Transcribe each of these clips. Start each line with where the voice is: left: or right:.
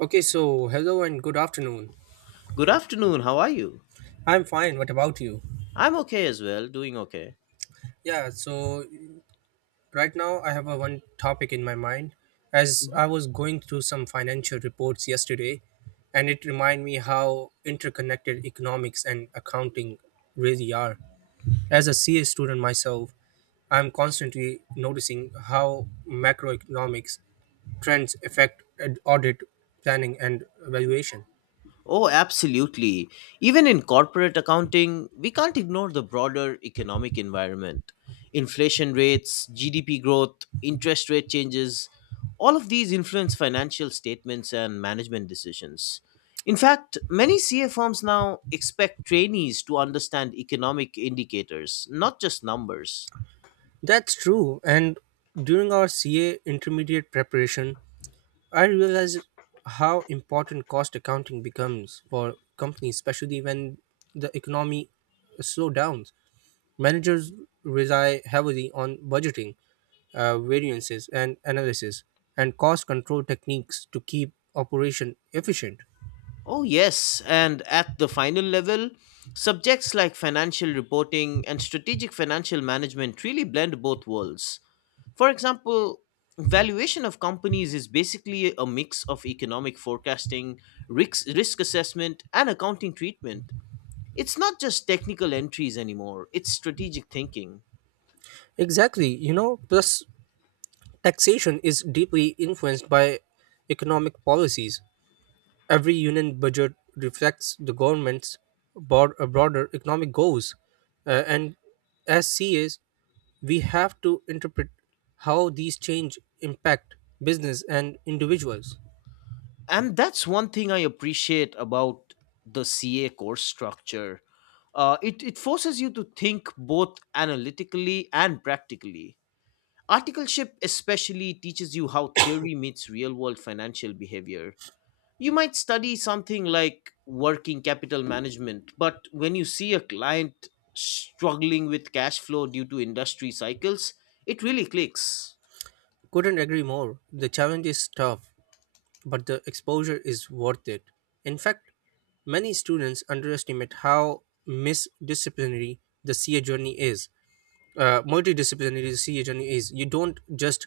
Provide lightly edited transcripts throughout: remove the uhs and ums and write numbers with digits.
right: Okay, so hello and good afternoon.
left: Good afternoon. How are you?
right: I'm fine. What about you?
left: I'm okay as well, doing okay.
right: Yeah, so right now I have a one topic in my mind as
left: Mhm.
right: I was going through some financial reports yesterday and it reminded me how interconnected economics and accounting really are. As a CA student myself, I'm constantly noticing how macroeconomics trends affect audit planning and valuation.
left: Oh, absolutely. Even in corporate accounting, we can't ignore the broader economic environment. Inflation rates, GDP growth, interest rate changes, all of these influence financial statements and management decisions. In fact, many CA firms now expect trainees to understand economic indicators, not just numbers.
right: That's true. And during our CA intermediate preparation, I realize how important cost accounting becomes for companies, especially when the economy slows down. Managers rely heavily on budgeting, variances, and analysis, and cost control techniques to keep operation efficient.
left: Oh, yes. And at the final level, subjects like financial reporting and strategic financial management really blend both worlds. For example, valuation of companies is basically a mix of economic forecasting, risk assessment, and accounting treatment. It's not just technical entries anymore, it's strategic thinking.
right: Exactly, you know, plus taxation is deeply influenced by economic policies. Every union budget reflects the government's broader economic goals, and as CAs, we have to interpret how these change impact business and individuals.
left: And that's one thing I appreciate about the CA course structure. It forces you to think both analytically and practically. Articleship especially teaches you how theory meets real world financial behavior. You might study something like working capital management, but when you see a client struggling with cash flow due to industry cycles, it really clicks.
right: Couldn't agree more. The challenge is tough, but the exposure is worth it. In fact, many students underestimate how misdisciplinary the CA journey is. Multidisciplinary CHN is you don't just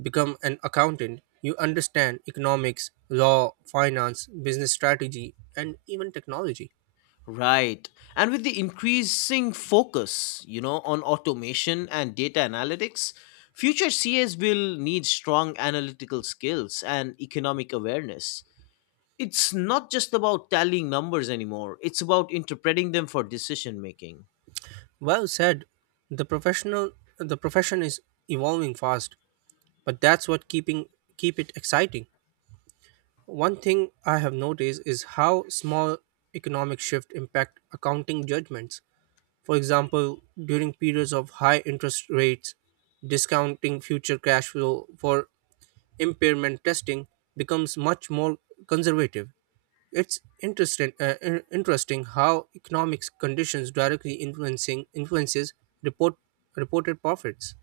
right: become an accountant, you understand economics, law, finance, business strategy, and even technology.
left: Right. And with the increasing focus, you know, on automation and data analytics, future CS will need strong analytical skills and economic awareness. It's not just about tallying numbers anymore, it's about interpreting them for decision making.
right: Well said. The professional the profession is evolving fast, but that's what keep it exciting. One thing I have noticed is how small economic shift impact accounting judgments. For example, during periods of high interest rates, discounting future cash flow for impairment testing becomes much more conservative. It's interesting how economic conditions directly influencing influences report reported profits.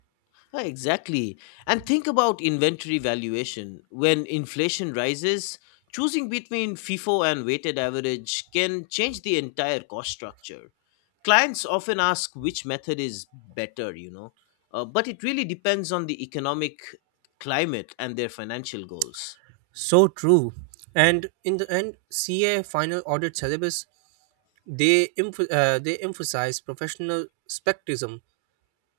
left: Ah, exactly. And think about inventory valuation. When inflation rises, choosing between FIFO and weighted average can change the entire cost structure. Clients often ask which method is better, you know, but it really depends on the economic climate and their financial goals.
right: So true. And in the end, CA final audit syllabus they emphasize professional spectrism.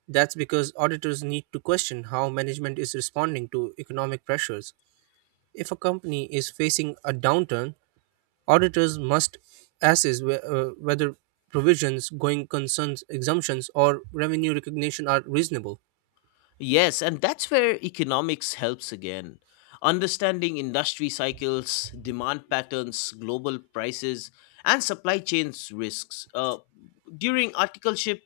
right: That's because auditors need to question how management is responding to economic pressures. If a company is facing a downturn, auditors must assess whether provisions, going concerns exemptions, or revenue recognition are reasonable.
left: Yes, and that's where economics helps again. Understanding industry cycles, demand patterns, global prices, and supply chains risks. During articleship,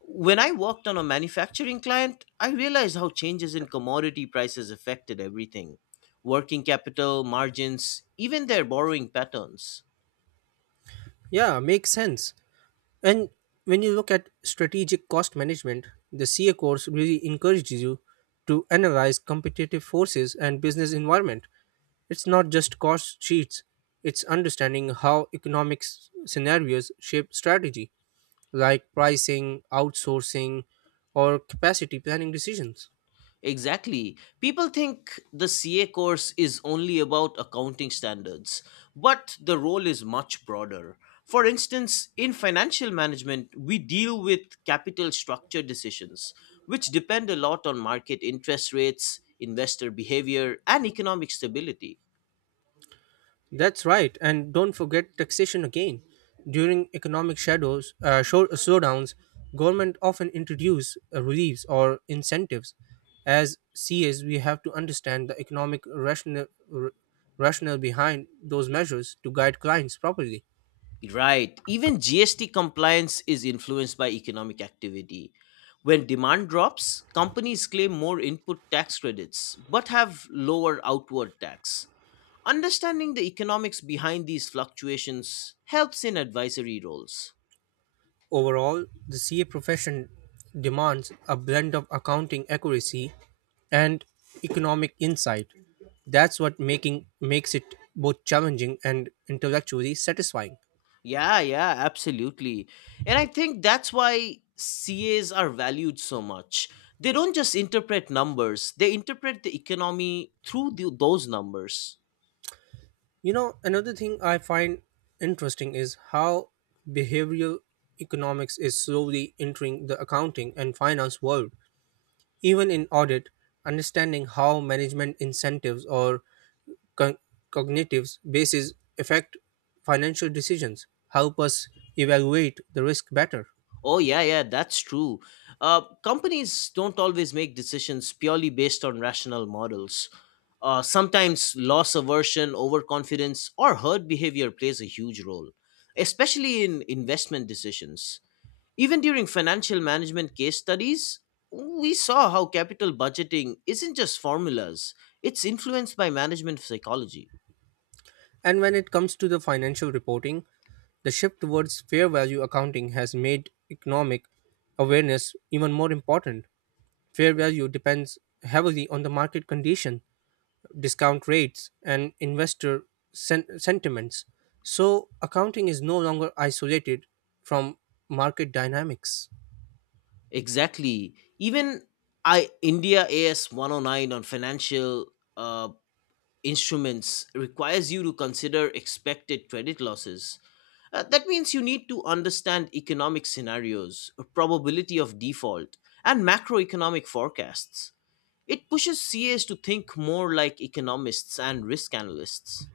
left: when I worked on a manufacturing client, I realized how changes in commodity prices affected everything: working capital, margins, even their borrowing patterns.
right: Yeah, makes sense. And when you look at strategic cost management, the CA course really encourages you to analyze competitive forces and business environment. It's not just cost sheets, it's understanding how economic scenarios shape strategy, like pricing, outsourcing, or capacity planning decisions.
left: Exactly. People think the CA course is only about accounting standards, but the role is much broader. For instance, in financial management, we deal with capital structure decisions, which depend a lot on market interest rates, investor behavior, and economic stability.
right: That's right, and don't forget taxation again. During economic slowdowns, government often introduce reliefs or incentives. As CAs, we have to understand the economic r- rationale behind those measures to guide clients properly.
left: Right. Even GST compliance is influenced by economic activity. When demand drops, companies claim more input tax credits but have lower outward tax. Understanding the economics behind these fluctuations helps in advisory roles.
right: Overall, the CA profession demands a blend of accounting accuracy and economic insight. That's what making makes it both challenging and intellectually satisfying.
left: Yeah, yeah, absolutely. And I think that's why CAs are valued so much. They don't just interpret numbers, they interpret the economy through those numbers.
right: You know, another thing I find interesting is how behavioral economics is slowly entering the accounting and finance world. Even in audit, understanding how management incentives or con- cognitive bases affect financial decisions help us evaluate the risk better.
left: Oh, yeah, yeah, that's true. Companies don't always make decisions purely based on rational models. Sometimes loss aversion, overconfidence, or herd behavior plays a huge role, especially in investment decisions. Even during financial management case studies, we saw how capital budgeting isn't just formulas, it's influenced by management psychology.
right: And when it comes to the financial reporting, the shift towards fair value accounting has made economic awareness even more important. Fair value depends heavily on the market condition, discount rates, and investor sentiments. So, accounting is no longer isolated from market dynamics.
left: Exactly. Even I India AS 109 on financial uh, instruments requires you to consider expected credit losses. That means you need to understand economic scenarios, probability of default, and macroeconomic forecasts. It pushes CAs to think more like economists and risk analysts.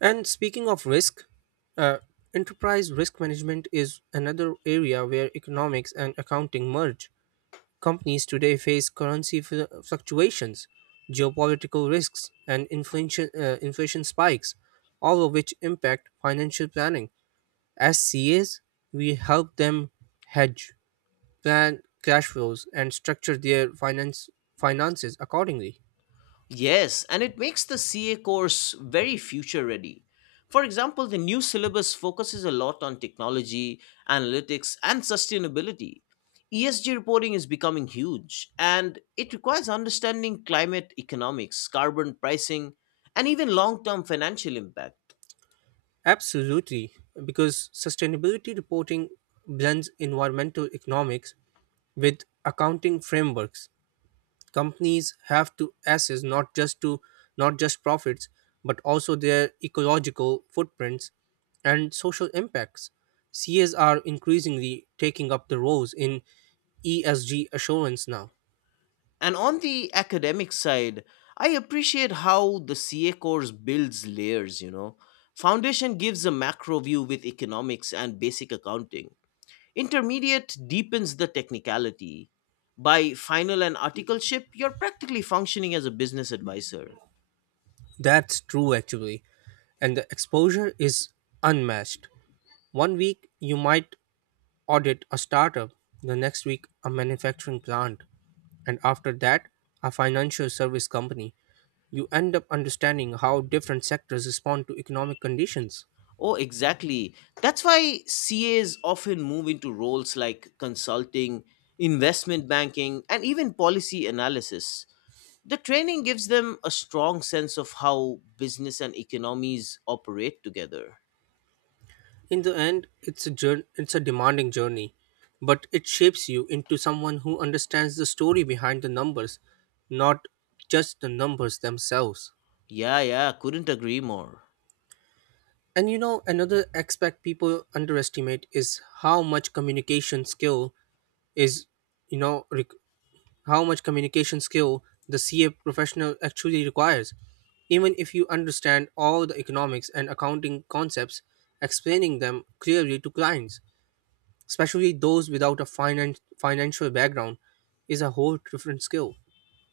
right: And speaking of risk, uh, enterprise risk management is another area where economics and accounting merge. Companies today face currency fluctuations, geopolitical risks, and inflation spikes, all of which impact financial planning. As CAs, we help them hedge, plan cash flows, and structure their finances accordingly.
left: Yes, and it makes the CA course very future ready. For example, the new syllabus focuses a lot on technology, analytics, and sustainability. ESG reporting is becoming huge, and it requires understanding climate economics, carbon pricing, and even long term financial impact.
right: Absolutely, because sustainability reporting blends environmental economics with accounting frameworks. Companies have to assess not just profits, but also their ecological footprints and social impacts. CAs are increasingly taking up the roles in ESG assurance now.
left: And on the academic side, I appreciate how the CA course builds layers, you know. Foundation gives a macro view with economics and basic accounting. Intermediate deepens the technicality. By final and articleship, you're practically functioning as a business advisor.
right: That's true, actually. And the exposure is unmatched. One week, you might audit a startup, the next week, a manufacturing plant, and after that, a financial service company. You end up understanding how different sectors respond to economic conditions.
left: Oh, exactly. That's why CAs often move into roles like consulting, investment banking, and even policy analysis. The training gives them a strong sense of how business and economies operate together.
right: In the end, it's a demanding journey, but it shapes you into someone who understands the story behind the numbers, not just the numbers themselves.
left: Yeah, yeah, couldn't agree more.
right: And you know, another aspect people underestimate is is, you know, rec- how much communication skill the CA professional actually requires. Even if you understand all the economics and accounting concepts, explaining them clearly to clients, especially those without a financial background, is a whole different skill.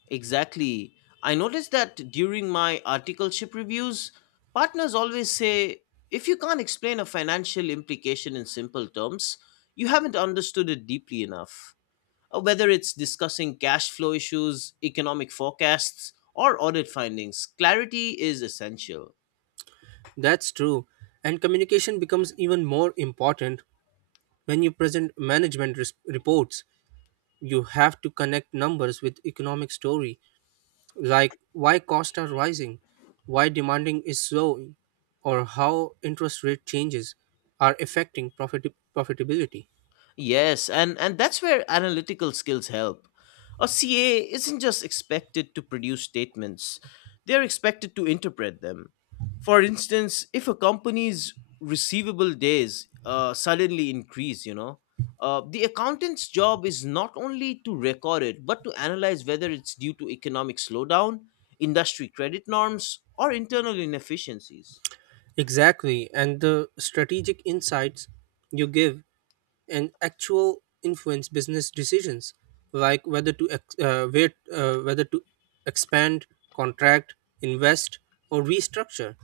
left: Exactly. I noticed that during my articleship reviews, partners always say if you can't explain a financial implication in simple terms, you haven't understood it deeply enough. Whether it's discussing cash flow issues, economic forecasts, or audit findings, clarity is essential.
right: That's true. And communication becomes even more important when you present management reports. You have to connect numbers with economic story, like why costs are rising, why demanding is slowing, or how interest rate changes are affecting profitability.
left: Yes, and that's where analytical skills help. A CA isn't just expected to produce statements. They're expected to interpret them. For instance, if a company's receivable days suddenly increase, you know, the accountant's job is not only to record it, but to analyze whether it's due to economic slowdown, industry credit norms, or internal inefficiencies.
right: Exactly, and the strategic insights you give and actual influence business decisions, like whether to expand, contract, invest, or restructure.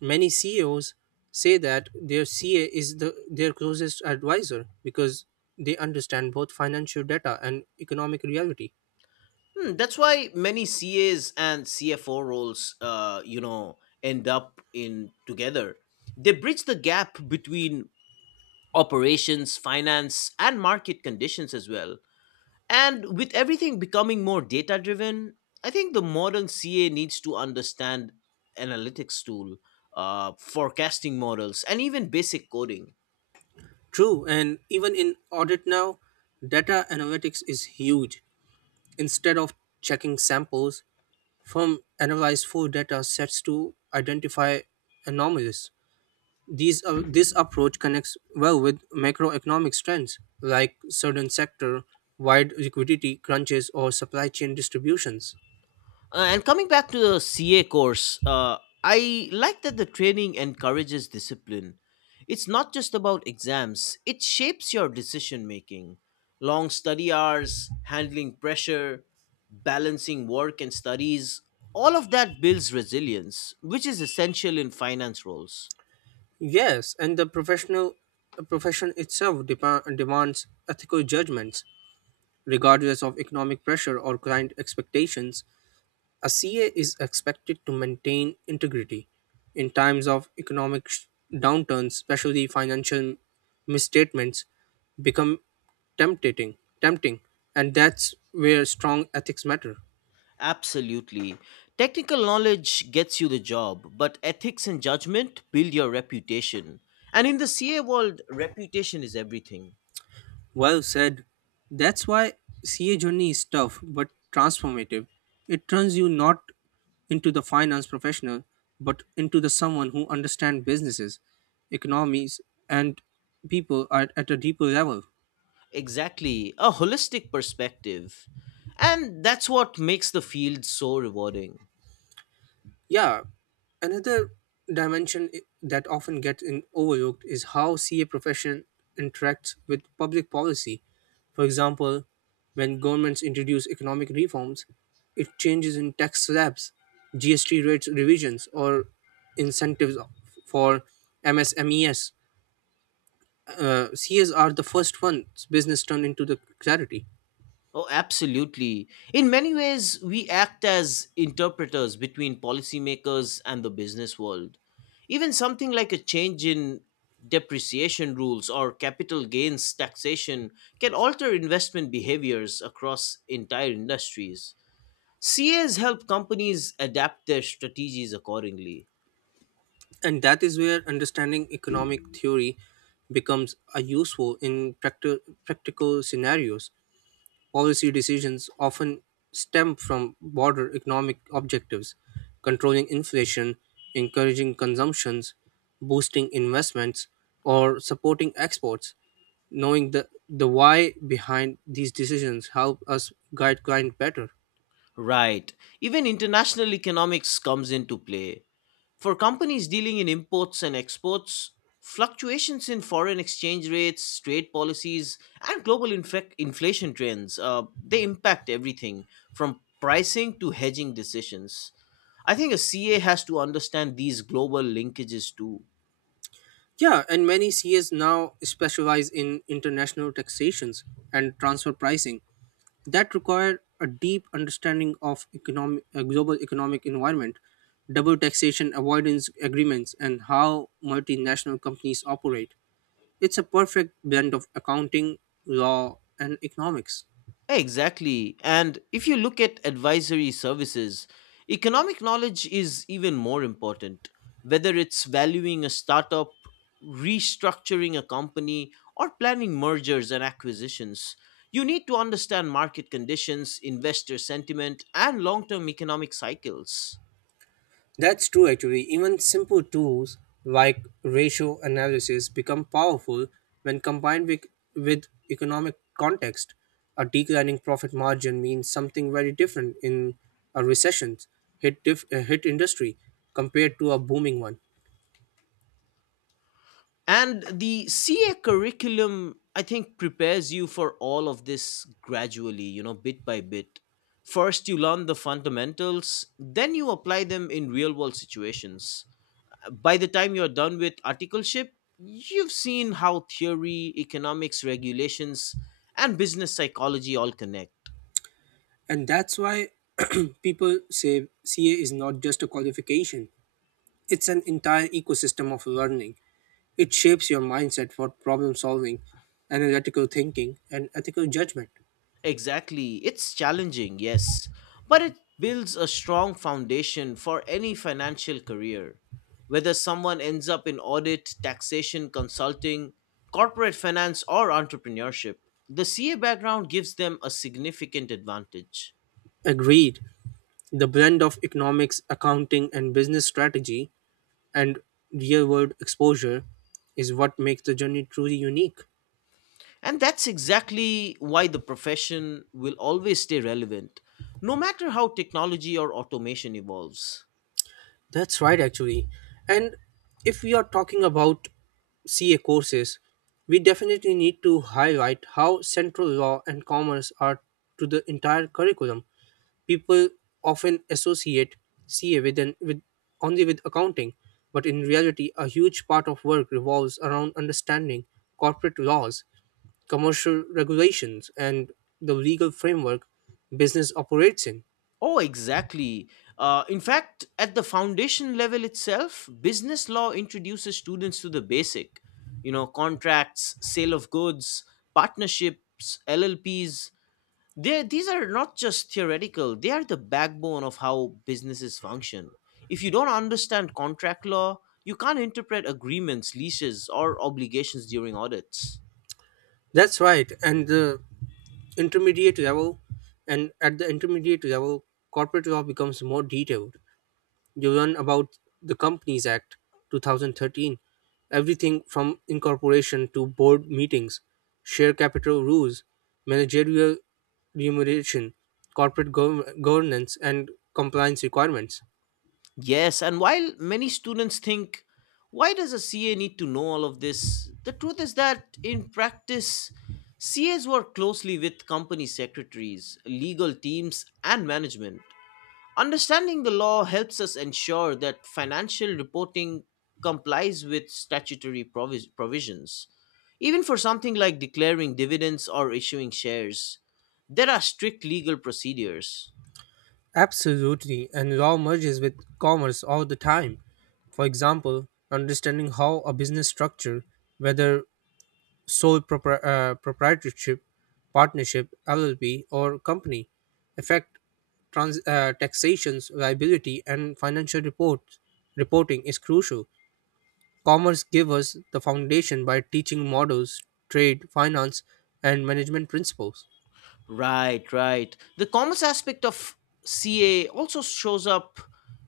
right: Many CEOs say that their CA is their closest advisor because they understand both financial data and economic reality.
left: Hmm, that's why many CAs and CFO roles, you know, end up in together. They bridge the gap between operations, finance, and market conditions as well. And with everything becoming more data driven, I think the modern CA needs to understand analytics tool, forecasting models, and even basic coding.
right: True, and even in audit now, data analytics is huge. Instead of checking samples, firms analyze full data sets to identify anomalies. This approach connects well with macroeconomic trends like certain sector wide liquidity crunches or supply chain distributions.
left: And coming back to the CA course, I like that the training encourages discipline. It's not just about exams, it shapes your decision making. Long study hours, handling pressure, balancing work and studies, all of that builds resilience, which is essential in finance roles.
right: Yes, and the profession itself demands ethical judgments regardless of economic pressure or client expectations. A CA is expected to maintain integrity in times of economic downturns, especially financial misstatements become tempting, and that's where strong ethics matter.
left: Absolutely. Technical knowledge gets you the job, but ethics and judgment build your reputation. And in the CA world, reputation is everything.
right: Well said. That's why CA journey is tough but transformative. It turns you not into the finance professional but into the someone who understands businesses, economies, and people at a deeper level.
left: Exactly, a holistic perspective. And that's what makes the field so rewarding.
right: Yeah, another dimension that often gets in overlooked is how CA profession interacts with public policy. For example, when governments introduce economic reforms, it changes in tax slabs, GST rates revisions, or incentives for MSMEs. CAs are the first ones business turn into the clarity.
left: Oh, absolutely. In many ways, we act as interpreters between policymakers and the business world. Even something like a change in depreciation rules or capital gains taxation can alter investment behaviors across entire industries. CAs help companies adapt their strategies accordingly.
right: And that is where understanding economic theory becomes a useful in practical scenarios. Policy decisions often stem from broader economic objectives, controlling inflation, encouraging consumptions, boosting investments, or supporting exports. Knowing the why behind these decisions help us guide client better.
left: Right. Even international economics comes into play. For companies dealing in imports and exports, fluctuations in foreign exchange rates, trade policies, and global inflation trends, they impact everything from pricing to hedging decisions. I think a CA has to understand these global linkages too.
right: Yeah, and many CAs now specialize in international taxations and transfer pricing that require a deep understanding of global economic environment, double taxation avoidance agreements, and how multinational companies operate. It's a perfect blend of accounting, law, and economics.
left: Exactly. And if you look at advisory services, economic knowledge is even more important. Whether it's valuing a startup, restructuring a company, or planning mergers and acquisitions, you need to understand market conditions, investor sentiment, and long term economic cycles.
right: That's true actually. Even simple tools like ratio analysis become powerful when combined with economic context. A declining profit margin means something very different in a recession hit industry compared to a booming one.
left: And the CA curriculum, I think, prepares you for all of this gradually, you know, bit by bit. First, you learn the fundamentals, then you apply them in real world situations. By the time you're done with articleship, you've seen how theory, economics, regulations, and business psychology all connect.
right: And that's why people say CA is not just a qualification. It's an entire ecosystem of learning. It shapes your mindset for problem solving, analytical thinking, and ethical judgment.
left: Exactly. It's challenging, yes, but it builds a strong foundation for any financial career. Whether someone ends up in audit, taxation, consulting, corporate finance, or entrepreneurship, the CA background gives them a significant advantage.
right: Agreed. The blend of economics, accounting, and business strategy and real world exposure is what makes the journey truly unique.
left: And that's exactly why the profession will always stay relevant, no matter how technology or automation evolves.
right: That's right, actually. And if we are talking about CA courses, we definitely need to highlight how central law and commerce are to the entire curriculum. People often associate CA with, an, with only with accounting, but in reality, a huge part of work revolves around understanding corporate laws, commercial regulations, and the legal framework business operates in.
left: Oh, exactly. In fact, at the foundation level itself, business law introduces students to the basic, you know, contracts, sale of goods, partnerships, LLPs. They these are not just theoretical; they are the backbone of how businesses function. If you don't understand contract law, you can't interpret agreements, leases, or obligations during audits.
right: That's right. Intermediate level, and at the intermediate level, corporate law becomes more detailed. You learn about the Companies Act 2013, everything from incorporation to board meetings, share capital rules, managerial remuneration, corporate governance, and compliance requirements.
left: Yes, and while many students think, why does a CA need to know all of this? The truth is that in practice, CAs work closely with company secretaries, legal teams, and management. Understanding the law helps us ensure that financial reporting complies with statutory provisions. Even for something like declaring dividends or issuing shares, there are strict legal procedures.
right: Absolutely, and law merges with commerce all the time. For example, understanding how a business structure, whether sole proprietorship, partnership, LLP, or company, effect taxations, liability, and financial reports. Reporting is crucial. Commerce gives us the foundation by teaching models, trade, finance, and management principles.
left: Right, right. The commerce aspect of CA also shows up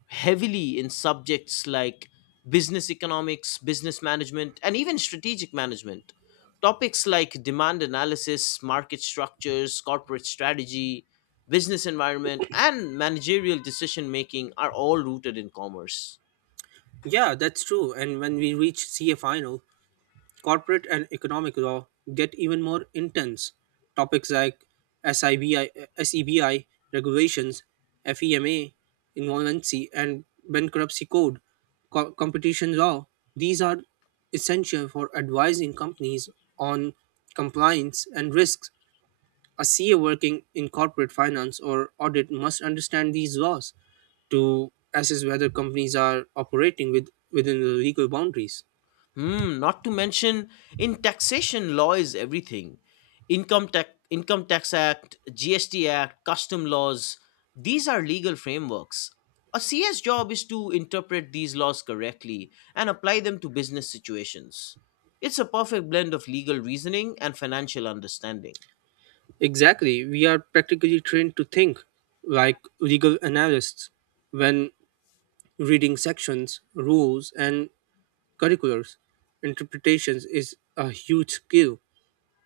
left: heavily in subjects like business economics, business management, and even strategic management. Topics like demand analysis, market structures, corporate strategy, business environment, and managerial decision making are all rooted in commerce.
right: Yeah, that's true. And when we reach CA final, corporate and economic law get even more intense. Topics like SIBI, SEBI regulations, FEMA insolvency, and bankruptcy code, competition law, these are essential for advising companies on compliance and risks. A CA working in corporate finance or audit must understand these laws to assess whether companies are operating within the legal boundaries.
left: Hmm, not to mention in taxation law is everything. Income tax act, GST act, custom laws, these are legal frameworks. A CS job is to interpret these laws correctly and apply them to business situations. It's a perfect blend of legal reasoning and financial understanding.
right: Exactly. We are practically trained to think like legal analysts when reading sections, rules, and curriculars. Interpretations is a huge skill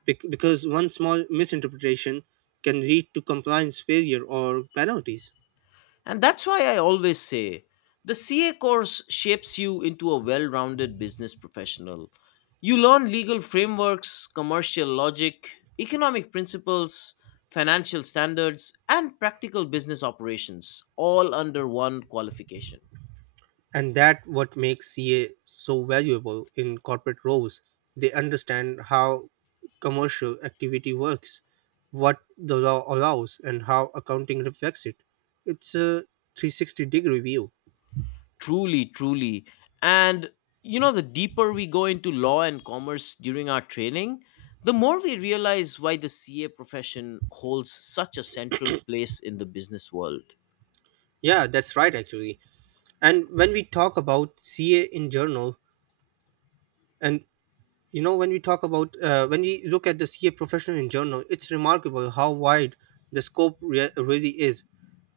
right: because one small misinterpretation can lead to compliance failure or penalties.
left: And that's why I always say the CA course shapes you into a well rounded business professional. You learn legal frameworks, commercial logic, economic principles, financial standards, and practical business operations, all under one qualification.
right: And that what makes CA so valuable in corporate roles. They understand how commercial activity works, what the law allows, and how accounting reflects it. It's a 360 degree view.
left: Truly, truly. And you know, the deeper we go into law and commerce during our training, the more we realize why the CA profession holds such a central place in the business world.
right: Yeah, that's right, actually. And when we talk about ca in general and you know when we talk about when we look at the CA profession in general, it's remarkable how wide the scope really is.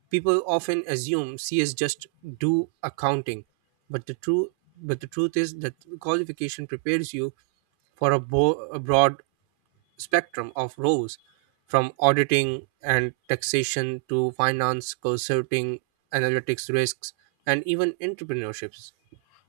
right: People often assume CS just do accounting, but the true but the truth is that qualification prepares you for a broad spectrum of roles, from auditing and taxation to finance consulting, analytics, risks, and even entrepreneurships.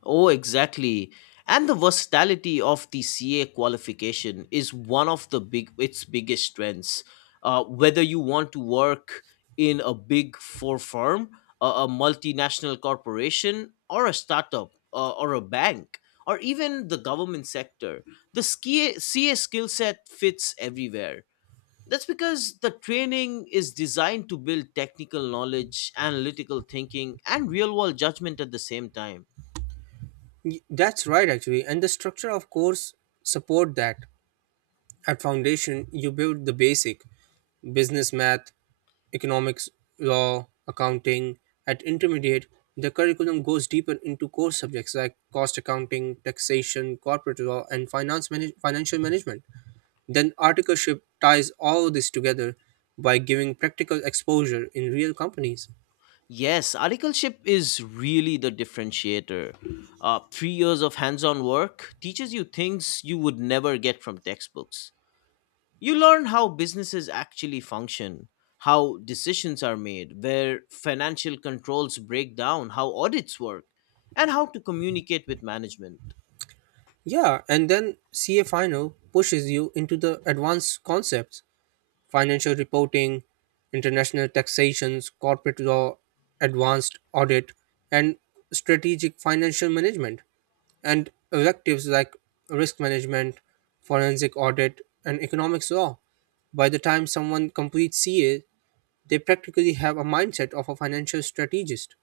left: Oh, exactly. And the versatility of the CA qualification is one of the big its biggest strengths. Whether you want to work in a big four firm, a multinational corporation, or a startup, or a bank, or even the government sector, the CA skill set fits everywhere. That's because the training is designed to build technical knowledge, analytical thinking, and real world judgment at the same time.
right: That's right, actually. And the structure of course support that. At foundation, you build the basic business math, economics, law, accounting. At intermediate, the curriculum goes deeper into core subjects like cost accounting, taxation, corporate law, and financial management. Then articleship ties all this together by giving practical exposure in real companies.
left: Yes, articleship is really the differentiator. Three years of hands on work teaches you things you would never get from textbooks. You learn how businesses actually function, how decisions are made, where financial controls break down, how audits work, and how to communicate with management.
right: Yeah, and then CA final pushes you into the advanced concepts: financial reporting, international taxations, corporate law, advanced audit, and strategic financial management, and electives like risk management, forensic audit, and economics law. By the time someone completes CA, they practically have a mindset of a financial strategist.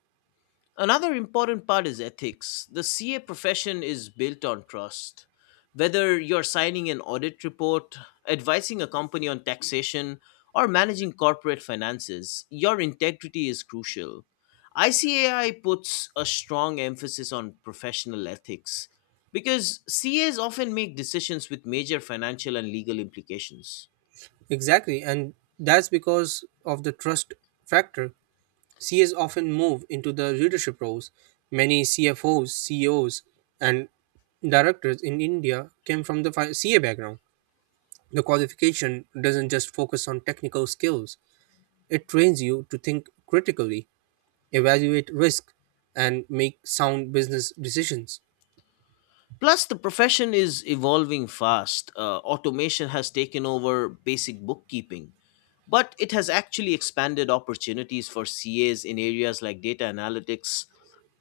left: Another important part is ethics. The CA profession is built on trust. Whether you're signing an audit report, advising a company on taxation, or managing corporate finances, your integrity is crucial. ICAI puts a strong emphasis on professional ethics because CAs often make decisions with major financial and legal implications.
right: Exactly, and that's because of the trust factor. CAs often move into the leadership roles. Many CFOs, CEOs, and directors in India came from the CA background. The qualification doesn't just focus on technical skills, it trains you to think critically, evaluate risk, and make sound business decisions.
left: Plus, the profession is evolving fast. Automation has taken over basic bookkeeping, but it has actually expanded opportunities for CAs in areas like data analytics,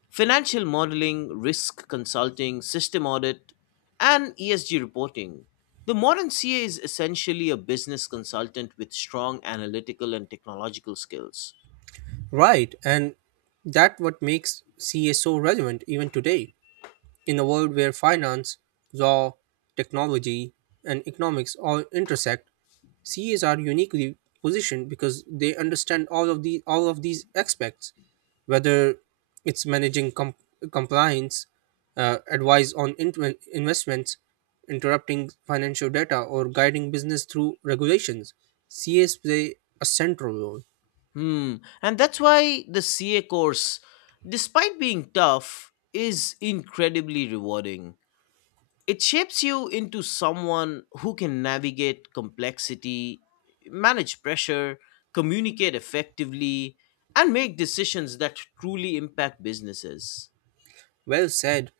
left: financial modeling, risk consulting, system audit, and ESG reporting. The modern CA is essentially a business consultant with strong analytical and technological skills.
right: Right, and that what makes CA so relevant even today. In a world where finance, law, technology, and economics all intersect, CAs are uniquely positioned because they understand all of these aspects, whether it's managing compliance, advice on investments, interrupting financial data, or guiding business through regulations. CAs play a central role.
left: Hmm. And that's why the CA course, despite being tough, is incredibly rewarding. It shapes you into someone who can navigate complexity, manage pressure, communicate effectively, and make decisions that truly impact businesses.
right: Well said.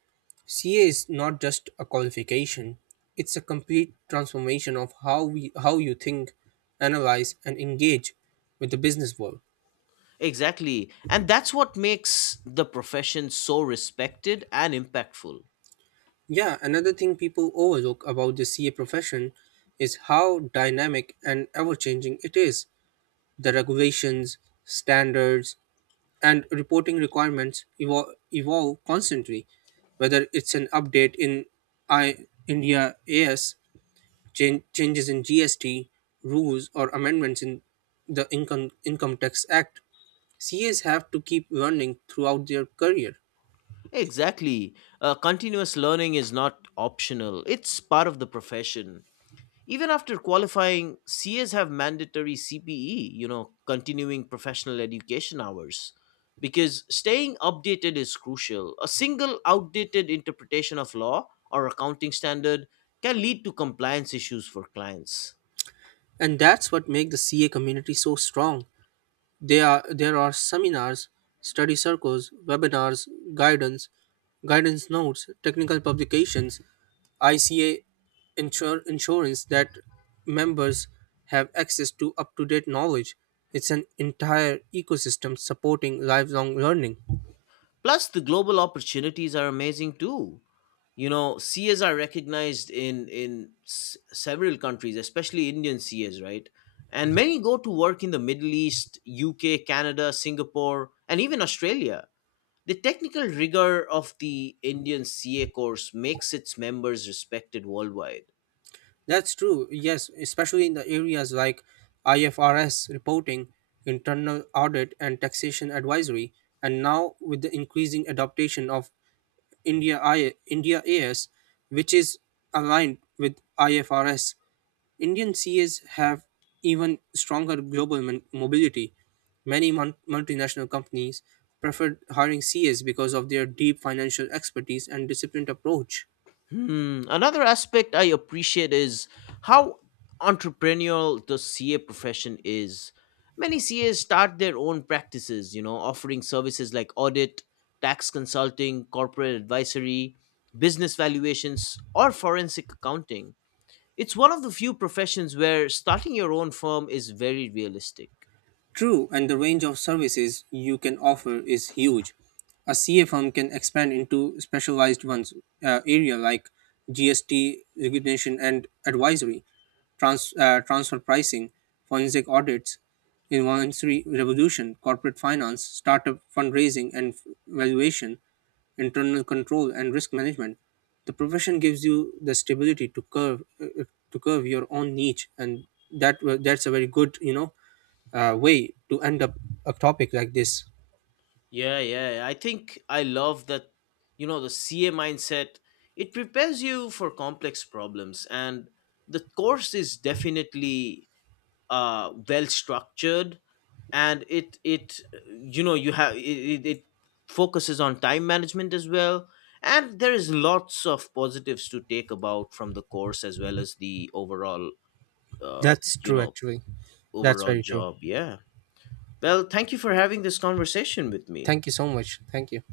right: CA is not just a qualification, it's a complete transformation of how you think, analyze and engage with the business world.
left: Exactly. And that's what makes the profession so respected and impactful.
right: Yeah, another thing people overlook about the CA profession is how dynamic and ever-changing it is. The regulations, standards and reporting requirements evolve constantly. Whether it's an update in I India AS, changes in GST rules or amendments in the Income Tax Act. CAs have to keep learning throughout their career,
left: Exactly. Continuous learning is not optional, it's part of the profession. Even after qualifying, CAs have mandatory CPE, you know, continuing professional education hours, because staying updated is crucial. A single outdated interpretation of law or accounting standard can lead to compliance issues for clients.
right: and that's what makes the CA community so strong. There are seminars, study circles, webinars, guidance, guidance notes, technical publications, ICA insurance that members have access to up to date knowledge. It's an entire ecosystem supporting lifelong learning.
left: Plus, the global opportunities are amazing too. You know, CAs are recognized in several countries, especially Indian CAs, right? And many go to work in the Middle East, UK, Canada, Singapore, and even Australia. The technical rigor of the Indian CA course makes its members respected worldwide.
right: That's true, yes, especially in the areas like IFRS reporting, internal audit, and taxation advisory. And now, with the increasing adoption of India AS, which is aligned with IFRS, Indian CAs have even stronger global mobility. Many multinational companies preferred hiring CAs because of their deep financial expertise and disciplined approach.
left: Hmm. Another aspect I appreciate is how entrepreneurial the CA profession is. Many CAs start their own practices, you know, offering services like audit, tax consulting, corporate advisory, business valuations, or forensic accounting. It's one of the few professions where starting your own firm is very realistic.
right: True, and the range of services you can offer is huge. A CA firm can expand into specialized ones, area like GST recognition and advisory, transfer pricing, forensic audits, involuntary revolution, corporate finance, startup fundraising and valuation, internal control and risk management. The profession gives you the stability to curve your own niche, and that's a very good way to end up a topic like this.
left: Yeah, yeah. I think I love that, you know, the CA mindset. It prepares you for complex problems, and the course is definitely well structured, and it you know you have it, it, it focuses on time management as well, and there is lots of positives to take about from the course as well as the overall uh,
right: That's
left: you
right: true,
left: know
right: actually. That's
left: overall
right: very true.
left: job. Yeah. Well, thank you for having this conversation with me.
right: Thank you so much. Thank you.